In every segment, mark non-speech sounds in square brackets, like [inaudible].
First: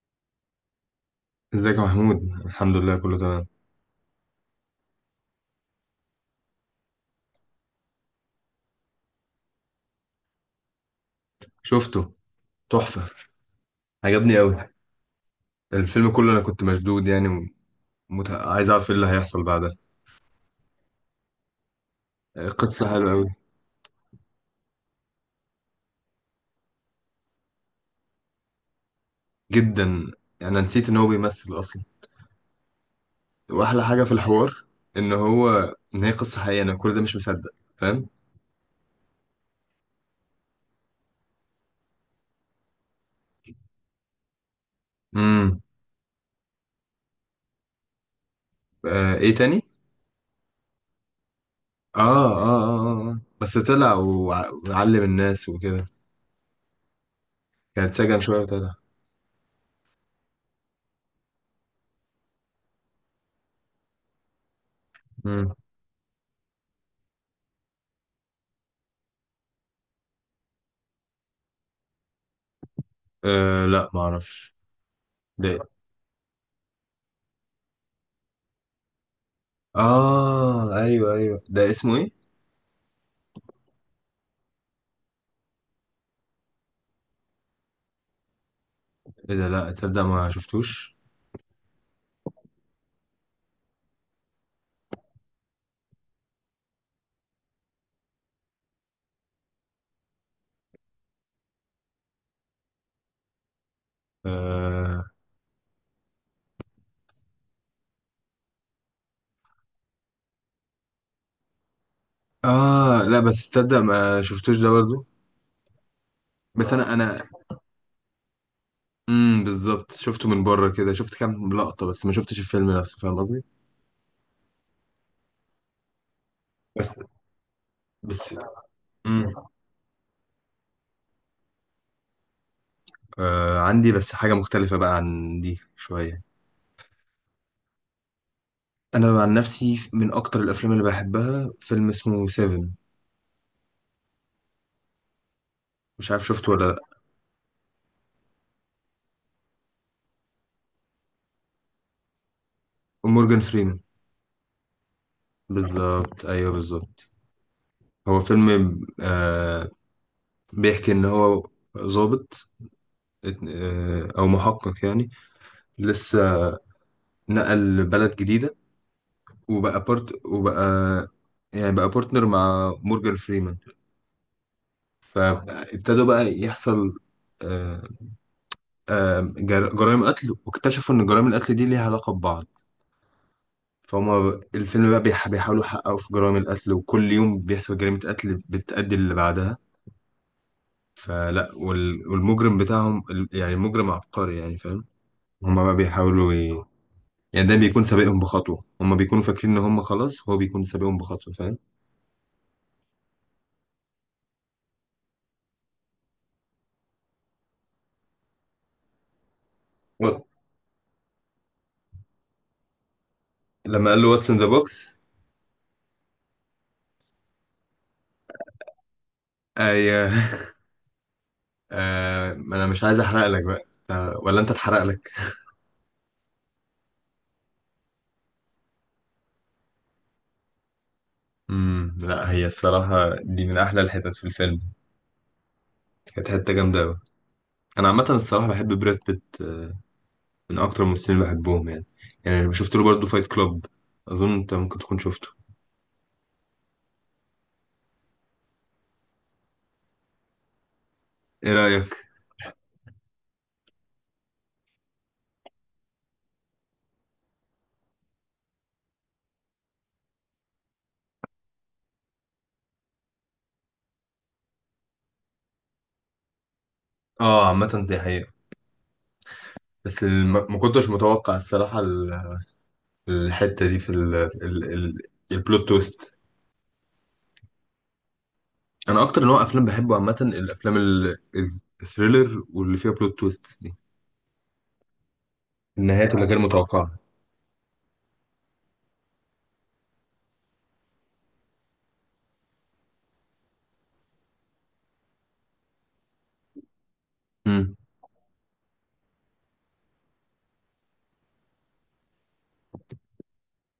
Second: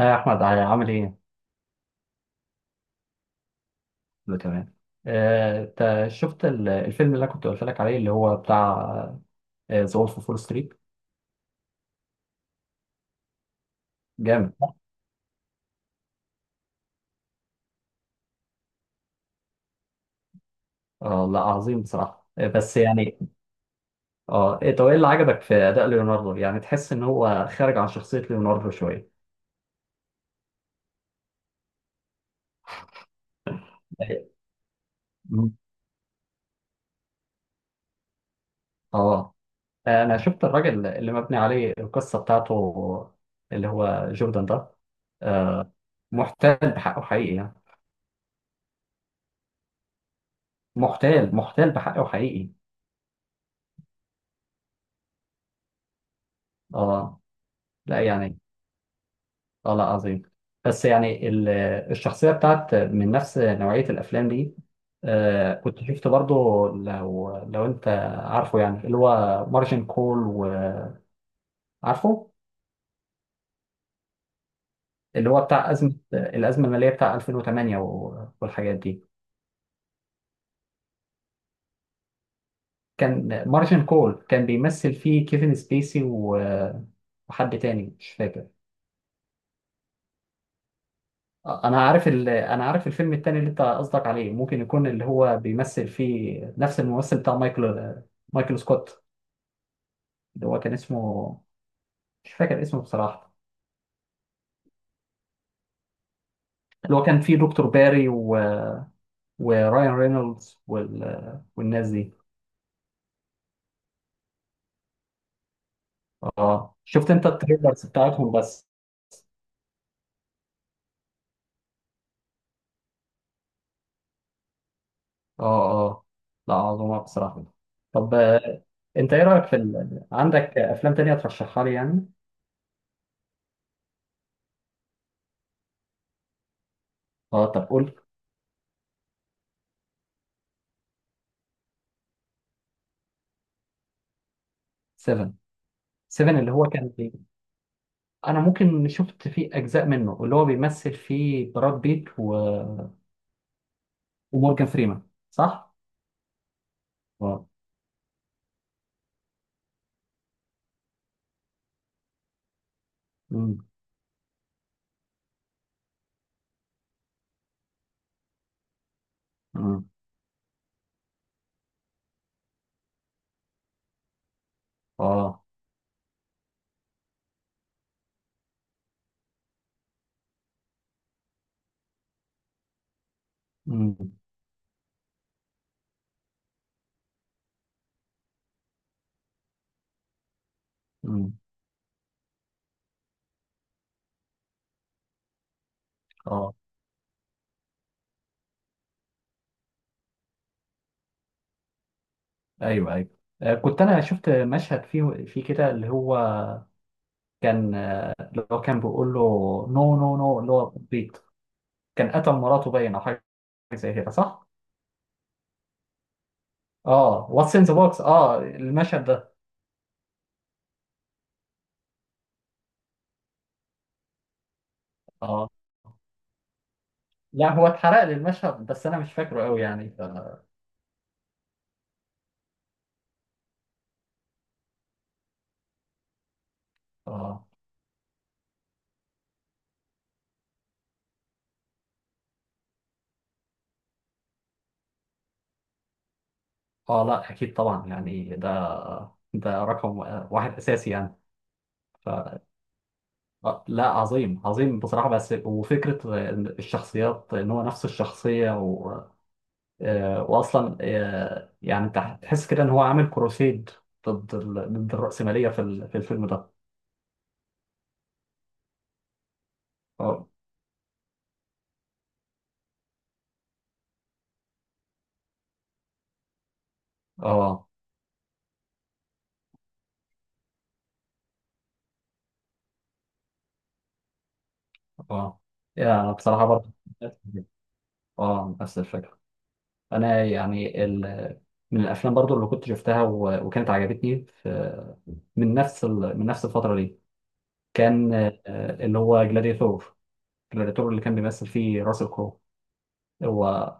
يا احمد، عامل ايه؟ ازيك يا محمود؟ الحمد لله، كله تمام. ده تمام. انت شفت الفيلم اللي انا كنت قلت لك عليه، اللي هو بتاع ذا وولف اوف فول ستريت. شفته. تحفة. عجبني جامد. قوي. الفيلم كله انا كنت مشدود يعني. عايز اعرف ايه اللي هيحصل بعدها. آه لا، عظيم بصراحه، بس قصة حلوة يعني. قوي. اه طب ايه اللي عجبك في اداء ليوناردو؟ يعني تحس ان هو خارج عن شخصيه ليوناردو شويه. جدا. انا نسيت ان هو بيمثل اصلا. واحلى حاجة في الحوار ان مم. هو ان هي قصة حقيقية، انا كل ده مش مصدق. فاهم؟ اه، انا شفت الراجل اللي مبني عليه القصه بتاعته، اللي هو جوردن ده. امم. آه، محتال بحقه حقيقي يعني. آه، ايه تاني؟ محتال محتال بحقه حقيقي. بس طلع وعلم الناس وكده. اه كان لا اتسجن يعني. شوية وطلع. اه لا، عظيم. بس يعني الشخصية بتاعت من نفس نوعية الأفلام دي. امم. آه، كنت شفت برضو، لو أنت عارفه، يعني اللي هو مارجن كول، وعارفه آه، لا معرفش. اللي هو ده... بتاع الأزمة المالية بتاع 2008 والحاجات دي. اه، ايوه، ايوه، ده اسمه ايه؟ كان مارجن كول كان بيمثل فيه كيفن سبيسي وحد تاني مش فاكر. ايه ده؟ لا تصدق ما شفتوش. أنا عارف الفيلم التاني اللي أنت قصدك عليه، ممكن يكون اللي هو بيمثل فيه نفس الممثل بتاع مايكل سكوت، اللي هو كان اسمه، مش فاكر اسمه بصراحة، آه... اللي هو كان فيه دكتور باري وراين رينولدز والناس دي. اه، لا، بس تصدق ما شفتوش ده برضو. بس اه، ما انا شفت انت انا التريلرز بتاعتهم بس. امم، بالظبط، شفته من بره كده، شفت كام لقطة بس ما شفتش الفيلم نفسه، فاهم قصدي؟ اه. اه لا، بس عظمة بصراحة. طب بس انت ايه امم. رأيك في عندك افلام تانية ترشحها لي يعني؟ آه، عندي بس حاجة مختلفة بقى عن دي شوية. اه طب قول. انا عن نفسي، من اكتر الافلام اللي بحبها فيلم اسمه سيفن. 7. مش عارف 7 اللي شفته ولا هو كان لا. فيه. انا ممكن شفت فيه اجزاء منه، اللي هو بيمثل فيه براد بيت مورجان فريمان. ومورجان فريمان، صح؟ بالظبط، ايوه بالظبط. اه. هو فيلم، آه، بيحكي ان هو ظابط، امم. آه، او محقق يعني. لسه نقل بلد جديده، وبقى امم. بارت وبقى يعني بقى بارتنر مع مورجان فريمان. اه. فابتدوا بقى يحصل، آه، جرائم قتل، واكتشفوا ان جرائم القتل دي ليها علاقه ببعض. فهم. الفيلم بقى بيحاولوا يحققوا في جرائم القتل، وكل يوم بيحصل جريمه قتل بتأدي اللي بعدها. امم. فلا والمجرم بتاعهم يعني المجرم عبقري يعني، فاهم؟ هما بقى بيحاولوا اه. يعني، ده بيكون سابقهم بخطوة، هما بيكونوا فاكرين إن هما خلاص هو بيكون سابقهم بخطوة، فاهم؟ ايوه ايوه. كنت انا شفت مشهد فيه في كده، اللي هو كان، اللي هو كان بيقول له نو و- نو نو، اللي هو بيت كان قتل مراته باين او حاجه لما زي قال له كده، واتس ان ذا صح؟ بوكس. اه، واتس ان ذا بوكس، اه المشهد ده. أي [laughs] آه، ما أنا مش عايز أحرق لك بقى. آه، ولا أنت اتحرق لك؟ اه لا، هو اتحرق لي المشهد، بس انا مش فاكره قوي يعني امم. لا، هي الصراحة دي من أحلى الحتت في الفيلم. كانت حتة جامدة أوي. اه. أنا عامة الصراحة بحب براد بيت، آه، من أكتر الممثلين اللي بحبهم يعني. يعني أنا شفت له برضه فايت كلاب، أظن أنت ممكن تكون شفته. اه لا اكيد طبعا، يعني ده ده رقم واحد اساسي يعني. إيه رأيك؟ ف... لا عظيم عظيم بصراحه، بس وفكره الشخصيات ان هو نفس الشخصيه. واصلا يعني انت هتحس كده ان هو عامل كروسيد ضد ضد الرأسمالية في في الفيلم ده. آه، عامة دي حقيقة، بس اه ما كنتش متوقع الصراحة الحته دي في ال ال ال البلوت تويست. اه انا اكتر نوع افلام بحبه عامه الافلام الثريلر، واللي فيها بلوت تويست دي، اه. يعني أنا النهايات اللي غير بصراحة برضه، متوقعه. اه، نفس الفكرة. انا يعني من الافلام برضه اللي كنت شفتها وكانت عجبتني من نفس من نفس الفترة دي، امم، كان اللي هو جلاديتور. جلاديتور اللي كان بيمثل فيه راسل كرو، هو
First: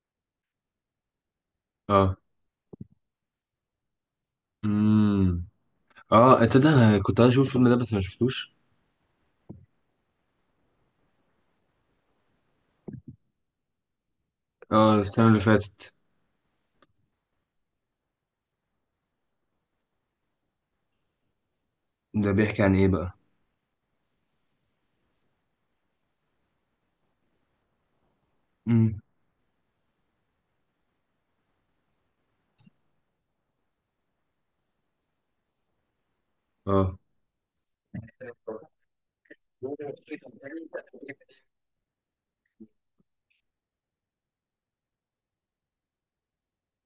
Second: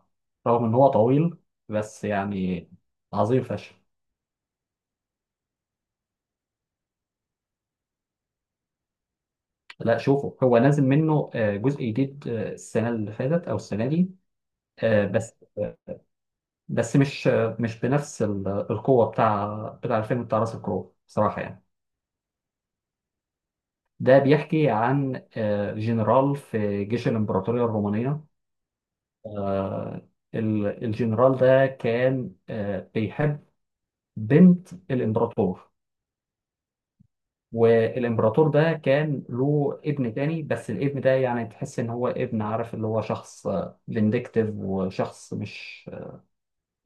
رغم ان هو طويل، بس اه، يعني عظيم فشخ. امم، اه، انت ده انا كنت عايز اشوف الفيلم ده بس ما شفتوش. لا شوفوا، هو نازل منه جزء جديد، السنة اللي فاتت أو السنة دي. اه، آه، السنه بس اللي آه، فاتت. بس مش بنفس القوة بتاع بتاع الفيلم بتاع راس الكرو بصراحة يعني. ده بيحكي عن ايه بقى؟ ده بيحكي عن جنرال في جيش الإمبراطورية الرومانية. امم، آه، الجنرال ده كان بيحب بنت الإمبراطور. اه، والإمبراطور ده كان له ابن تاني، بس الابن ده يعني تحس إن هو ابن، عارف، اللي هو شخص فينديكتيف، وشخص مش،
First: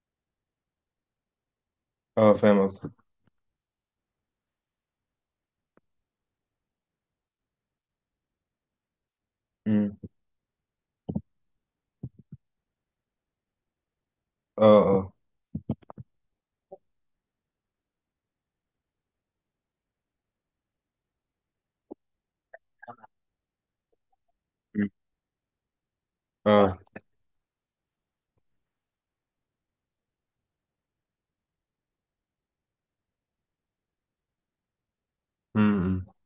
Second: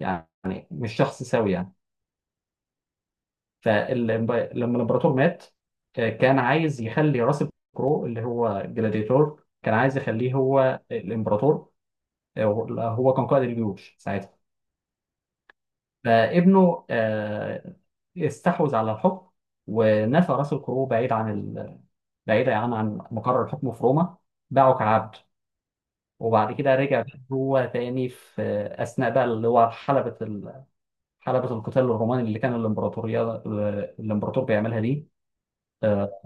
يعني، مش شخص سوي يعني. اه، فاهم قصدك. فلما الامبراطور مات، كان عايز يخلي راسل كرو اللي هو جلاديتور، كان امم. عايز يخليه هو الامبراطور. آه، هو كان قائد الجيوش ساعتها. اه، اه. فابنه استحوذ على الحكم، ونفى راسل كرو بعيد عن بعيد يعني عن مقر الحكم في روما، باعه مم. كعبد. وبعد كده اه. رجع هو تاني في أثناء بقى اللي هو حلبة القتال الروماني اللي كان الإمبراطور بيعملها دي. امم. آه،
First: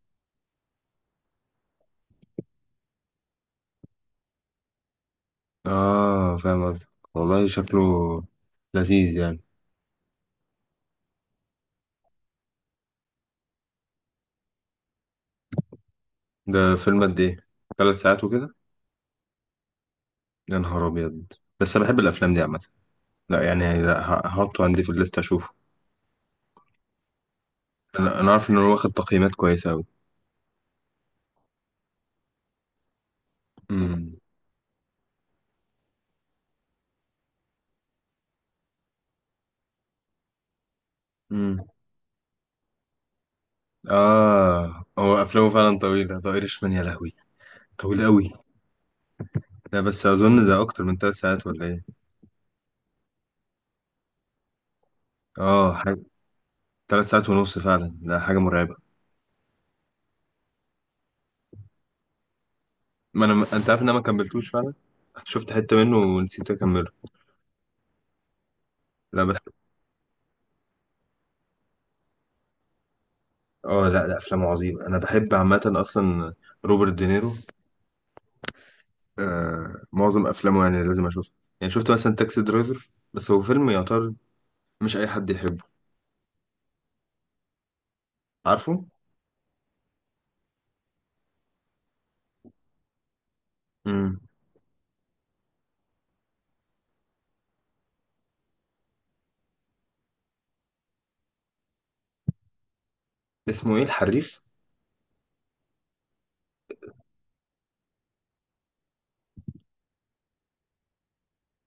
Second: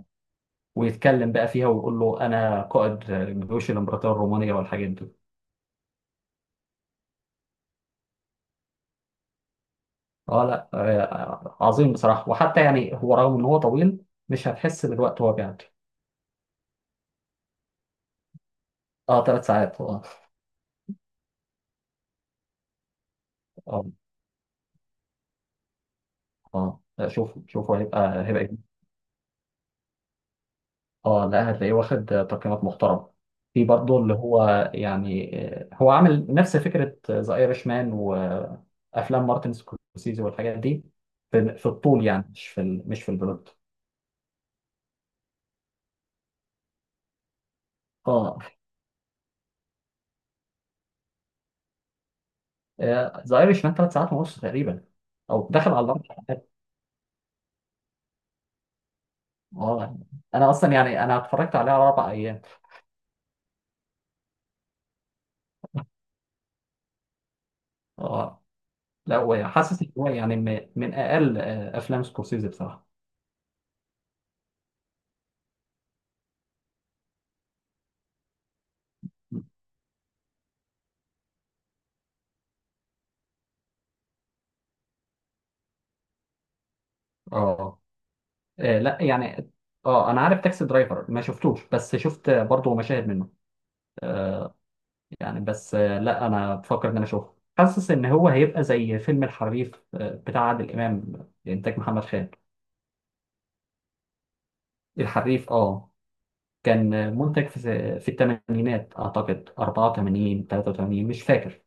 ويتكلم بقى فيها ويقول له أنا قائد جيوش الإمبراطورية الرومانية والحاجات دي. اه، فاهم قصدك. والله شكله لذيذ يعني. أه لا عظيم بصراحة. وحتى يعني هو رغم إن هو طويل، مش هتحس بالوقت وهو بيعدي. ده فيلم قد ايه، 3 ساعات وكده؟ أه، ثلاث ساعات، أه. يا نهار ابيض. بس انا بحب الافلام دي عامه. لا يعني، أه لا، هحطه عندي في الليست اشوفه. أه لا، شوف شوف، انا هيبقى أنا عارف ان هيبقى هو واخد تقييمات كويسه قوي. اه لا، هتلاقيه واخد تقييمات محترمه. في برضه اللي امم. هو يعني هو عامل نفس فكره ذا ايرش مان وافلام مارتن سكورسيزي والحاجات دي، في امم. في الطول، يعني مش في ال... مش في البلوت. اه، هو افلامه فعلا طويله، ده ايرشمان يا لهوي، طويل قوي. اه، لا بس اظن ده اكتر من 3 ساعات ولا ايه؟ ذا ايرش مان ثلاث ساعات ونص تقريبا، او داخل اه، على حاجه. الاربع. 3 ساعات ونص فعلا، ده حاجه مرعبه. اه، انا اصلا يعني انا اتفرجت عليه على اربع ايام. ما انا انت عارف ان انا ما كملتوش فعلا، شفت حته منه ونسيت اكمله. اه لا، لا بس، وحاسس ان هو يعني من اقل افلام سكورسيزي بصراحه. اه، لا، لا، افلامه عظيمه، انا بحب عامه اصلا روبرت دينيرو. آه، معظم افلامه يعني لازم اشوفها. يعني شفت مثلا تاكسي درايفر، بس هو فيلم يعتبر مش اي حد يحبه، اه. آه عارفه. لا يعني. اه انا عارف تاكسي درايفر، ما شفتوش، بس شفت برضه مشاهد منه. امم. آه، يعني بس آه لا، انا بفكر ان انا اشوفه. حاسس ان هو هيبقى زي فيلم الحريف، بتاع عادل امام، انتاج محمد خان. اسمه ايه الحريف؟ الحريف، اه، كان منتج في الثمانينات، اعتقد 84 83، مش فاكر.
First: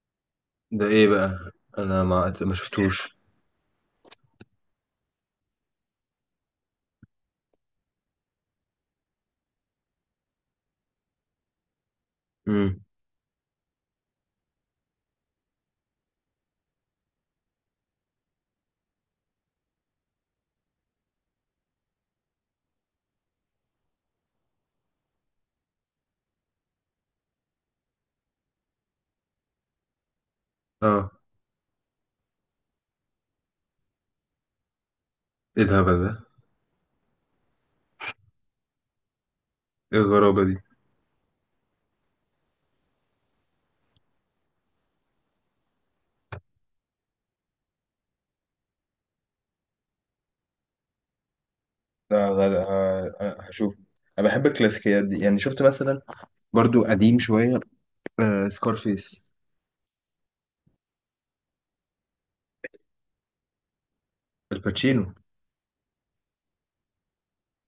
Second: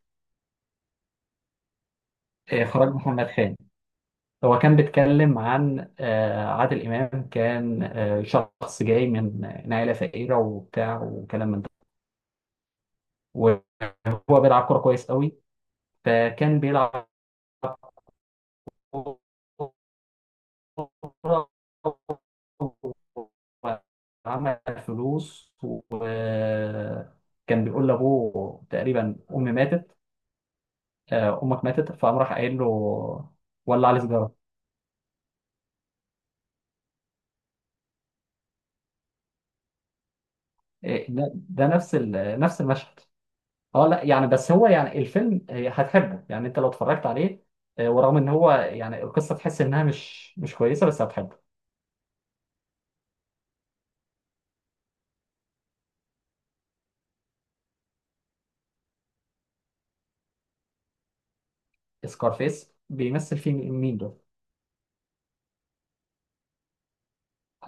ده ايه بقى؟ انا ما اخراج شفتوش. محمد خان. هو كان بيتكلم عن عادل امام، كان شخص جاي من عائله فقيره وبتاع وكلام من ده. امم. وهو بيلعب كرة كويس قوي، فكان بيلعب كرة وعمل فلوس. وكان بيقول لأبوه تقريبا، أمي ماتت، اه، أمك ماتت. فقام راح قايل له، ولع لي سيجارة. ايه الهبل ده؟ ايه الغرابة دي؟ إيه، ده نفس نفس المشهد. اه لا يعني، بس هو يعني الفيلم هتحبه يعني انت لو اتفرجت عليه. ورغم ان هو يعني القصة تحس انها مش كويسة، بس هتحبه. لا غير، هشوف. انا بحب الكلاسيكيات دي، يعني شفت مثلا برضو قديم شويه، آه، سكارفيس. سكارفيس بيمثل فيه مين ده؟ الباتشينو.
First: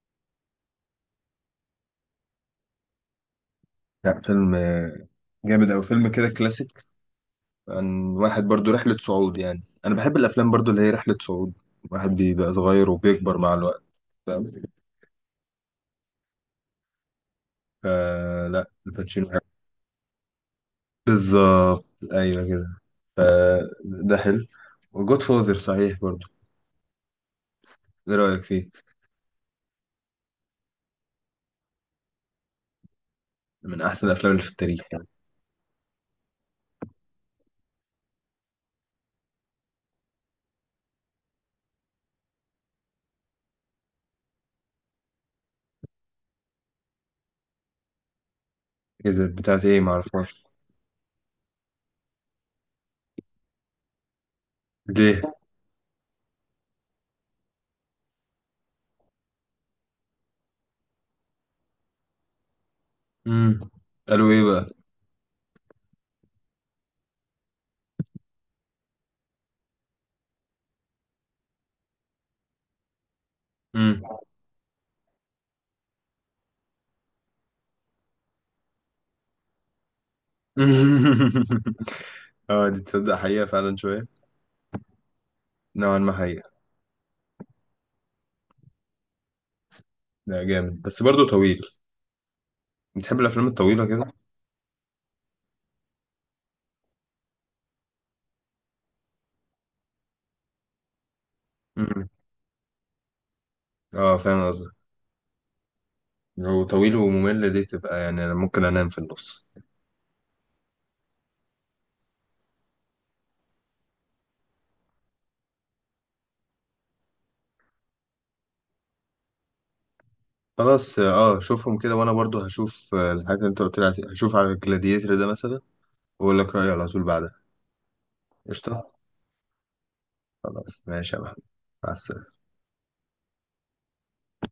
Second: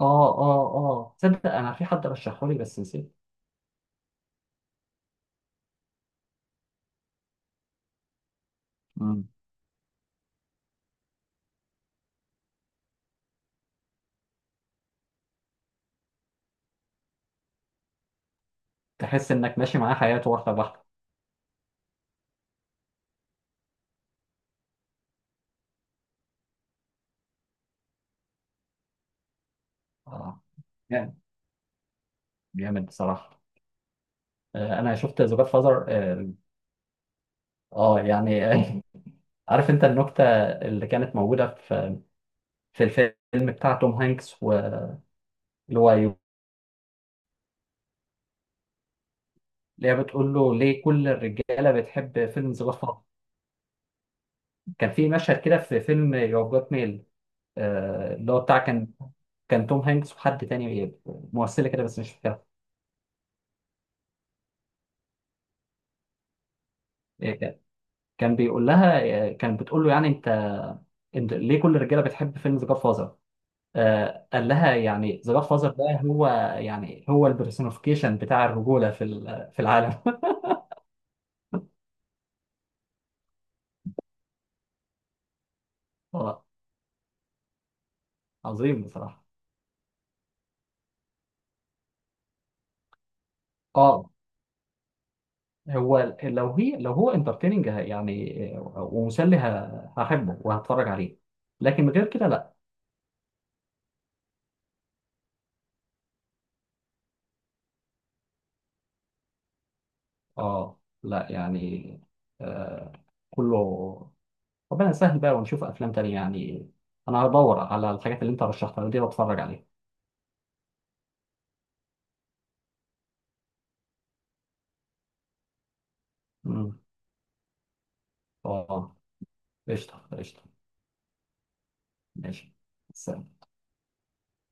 اه اه اه، تصدق انا في حد رشحه لي بس نسيت. لا، فيلم جامد أوي، فيلم كده كلاسيك، عن واحد برضو رحلة مم. صعود، يعني أنا بحب الأفلام برضو اللي هي رحلة صعود، واحد بيبقى صغير وبيكبر مع الوقت، فاهم؟ فلا الباتشينو تحس حلو. انك ماشي معاه حياته واحده بواحده. بالظبط. أيوة كده، فده حلو. وجود فوزر صحيح برضو، إيه رأيك فيه؟ اه. جامد. جامد بصراحه. من أحسن الأفلام اللي في آه، التاريخ انا يعني. شفت ذا جاد فازر، اه. آه، يعني آه [laughs] عارف انت النكته اللي كانت موجوده في الفيلم بتاع توم هانكس، واللي هو يو، إذا بتاعت إيه اللي هي بتقول معرفهاش. له، ليه كل الرجاله بتحب فيلم ذا جاد فازر؟ كان في ليه؟ مشهد كده في فيلم يو جاد ميل. اللي هو بتاع كان توم هانكس وحد تاني، ممثله كده بس مش فاكرها. مم. قالوا إيه بقى؟ إيه، كان بيقول لها، كان بتقول له يعني انت ليه كل الرجاله بتحب فيلم ذا جاد فازر؟ مم. قال لها، يعني ذا جاد فازر ده هو، يعني هو البرسونيفيكيشن بتاع الرجوله في في العالم. [laughs] [laughs] اه، دي تصدق حقيقة فعلا شوية، نوعا ما آه، حقيقة. عظيم بصراحه. لا جامد، بس برضو طويل، بتحب الأفلام الطويلة اه، كده؟ لو هو انترتيننج، يعني ومسلي، هحبه وهتفرج عليه. لكن غير مم. كده لا. اه، فاهم قصدي. لو طويل وممل دي تبقى يعني أنا ممكن أنام في النص. اه لا يعني. آه، كله ربنا يسهل بقى، ونشوف افلام تانية يعني. انا هدور على الحاجات اللي انت رشحتها لي دي واتفرج عليها. خلاص، اه، شوفهم كده، وأنا برضو هشوف الحاجات اللي أنت قلت لي عليها. هشوف على الجلاديتر ده مثلا، وأقول لك رأيي امم. على طول بعدها. قشطة. اه. قشطه قشطه. خلاص، ماشي يا محمد، مع السلامة. ماشي. سلام.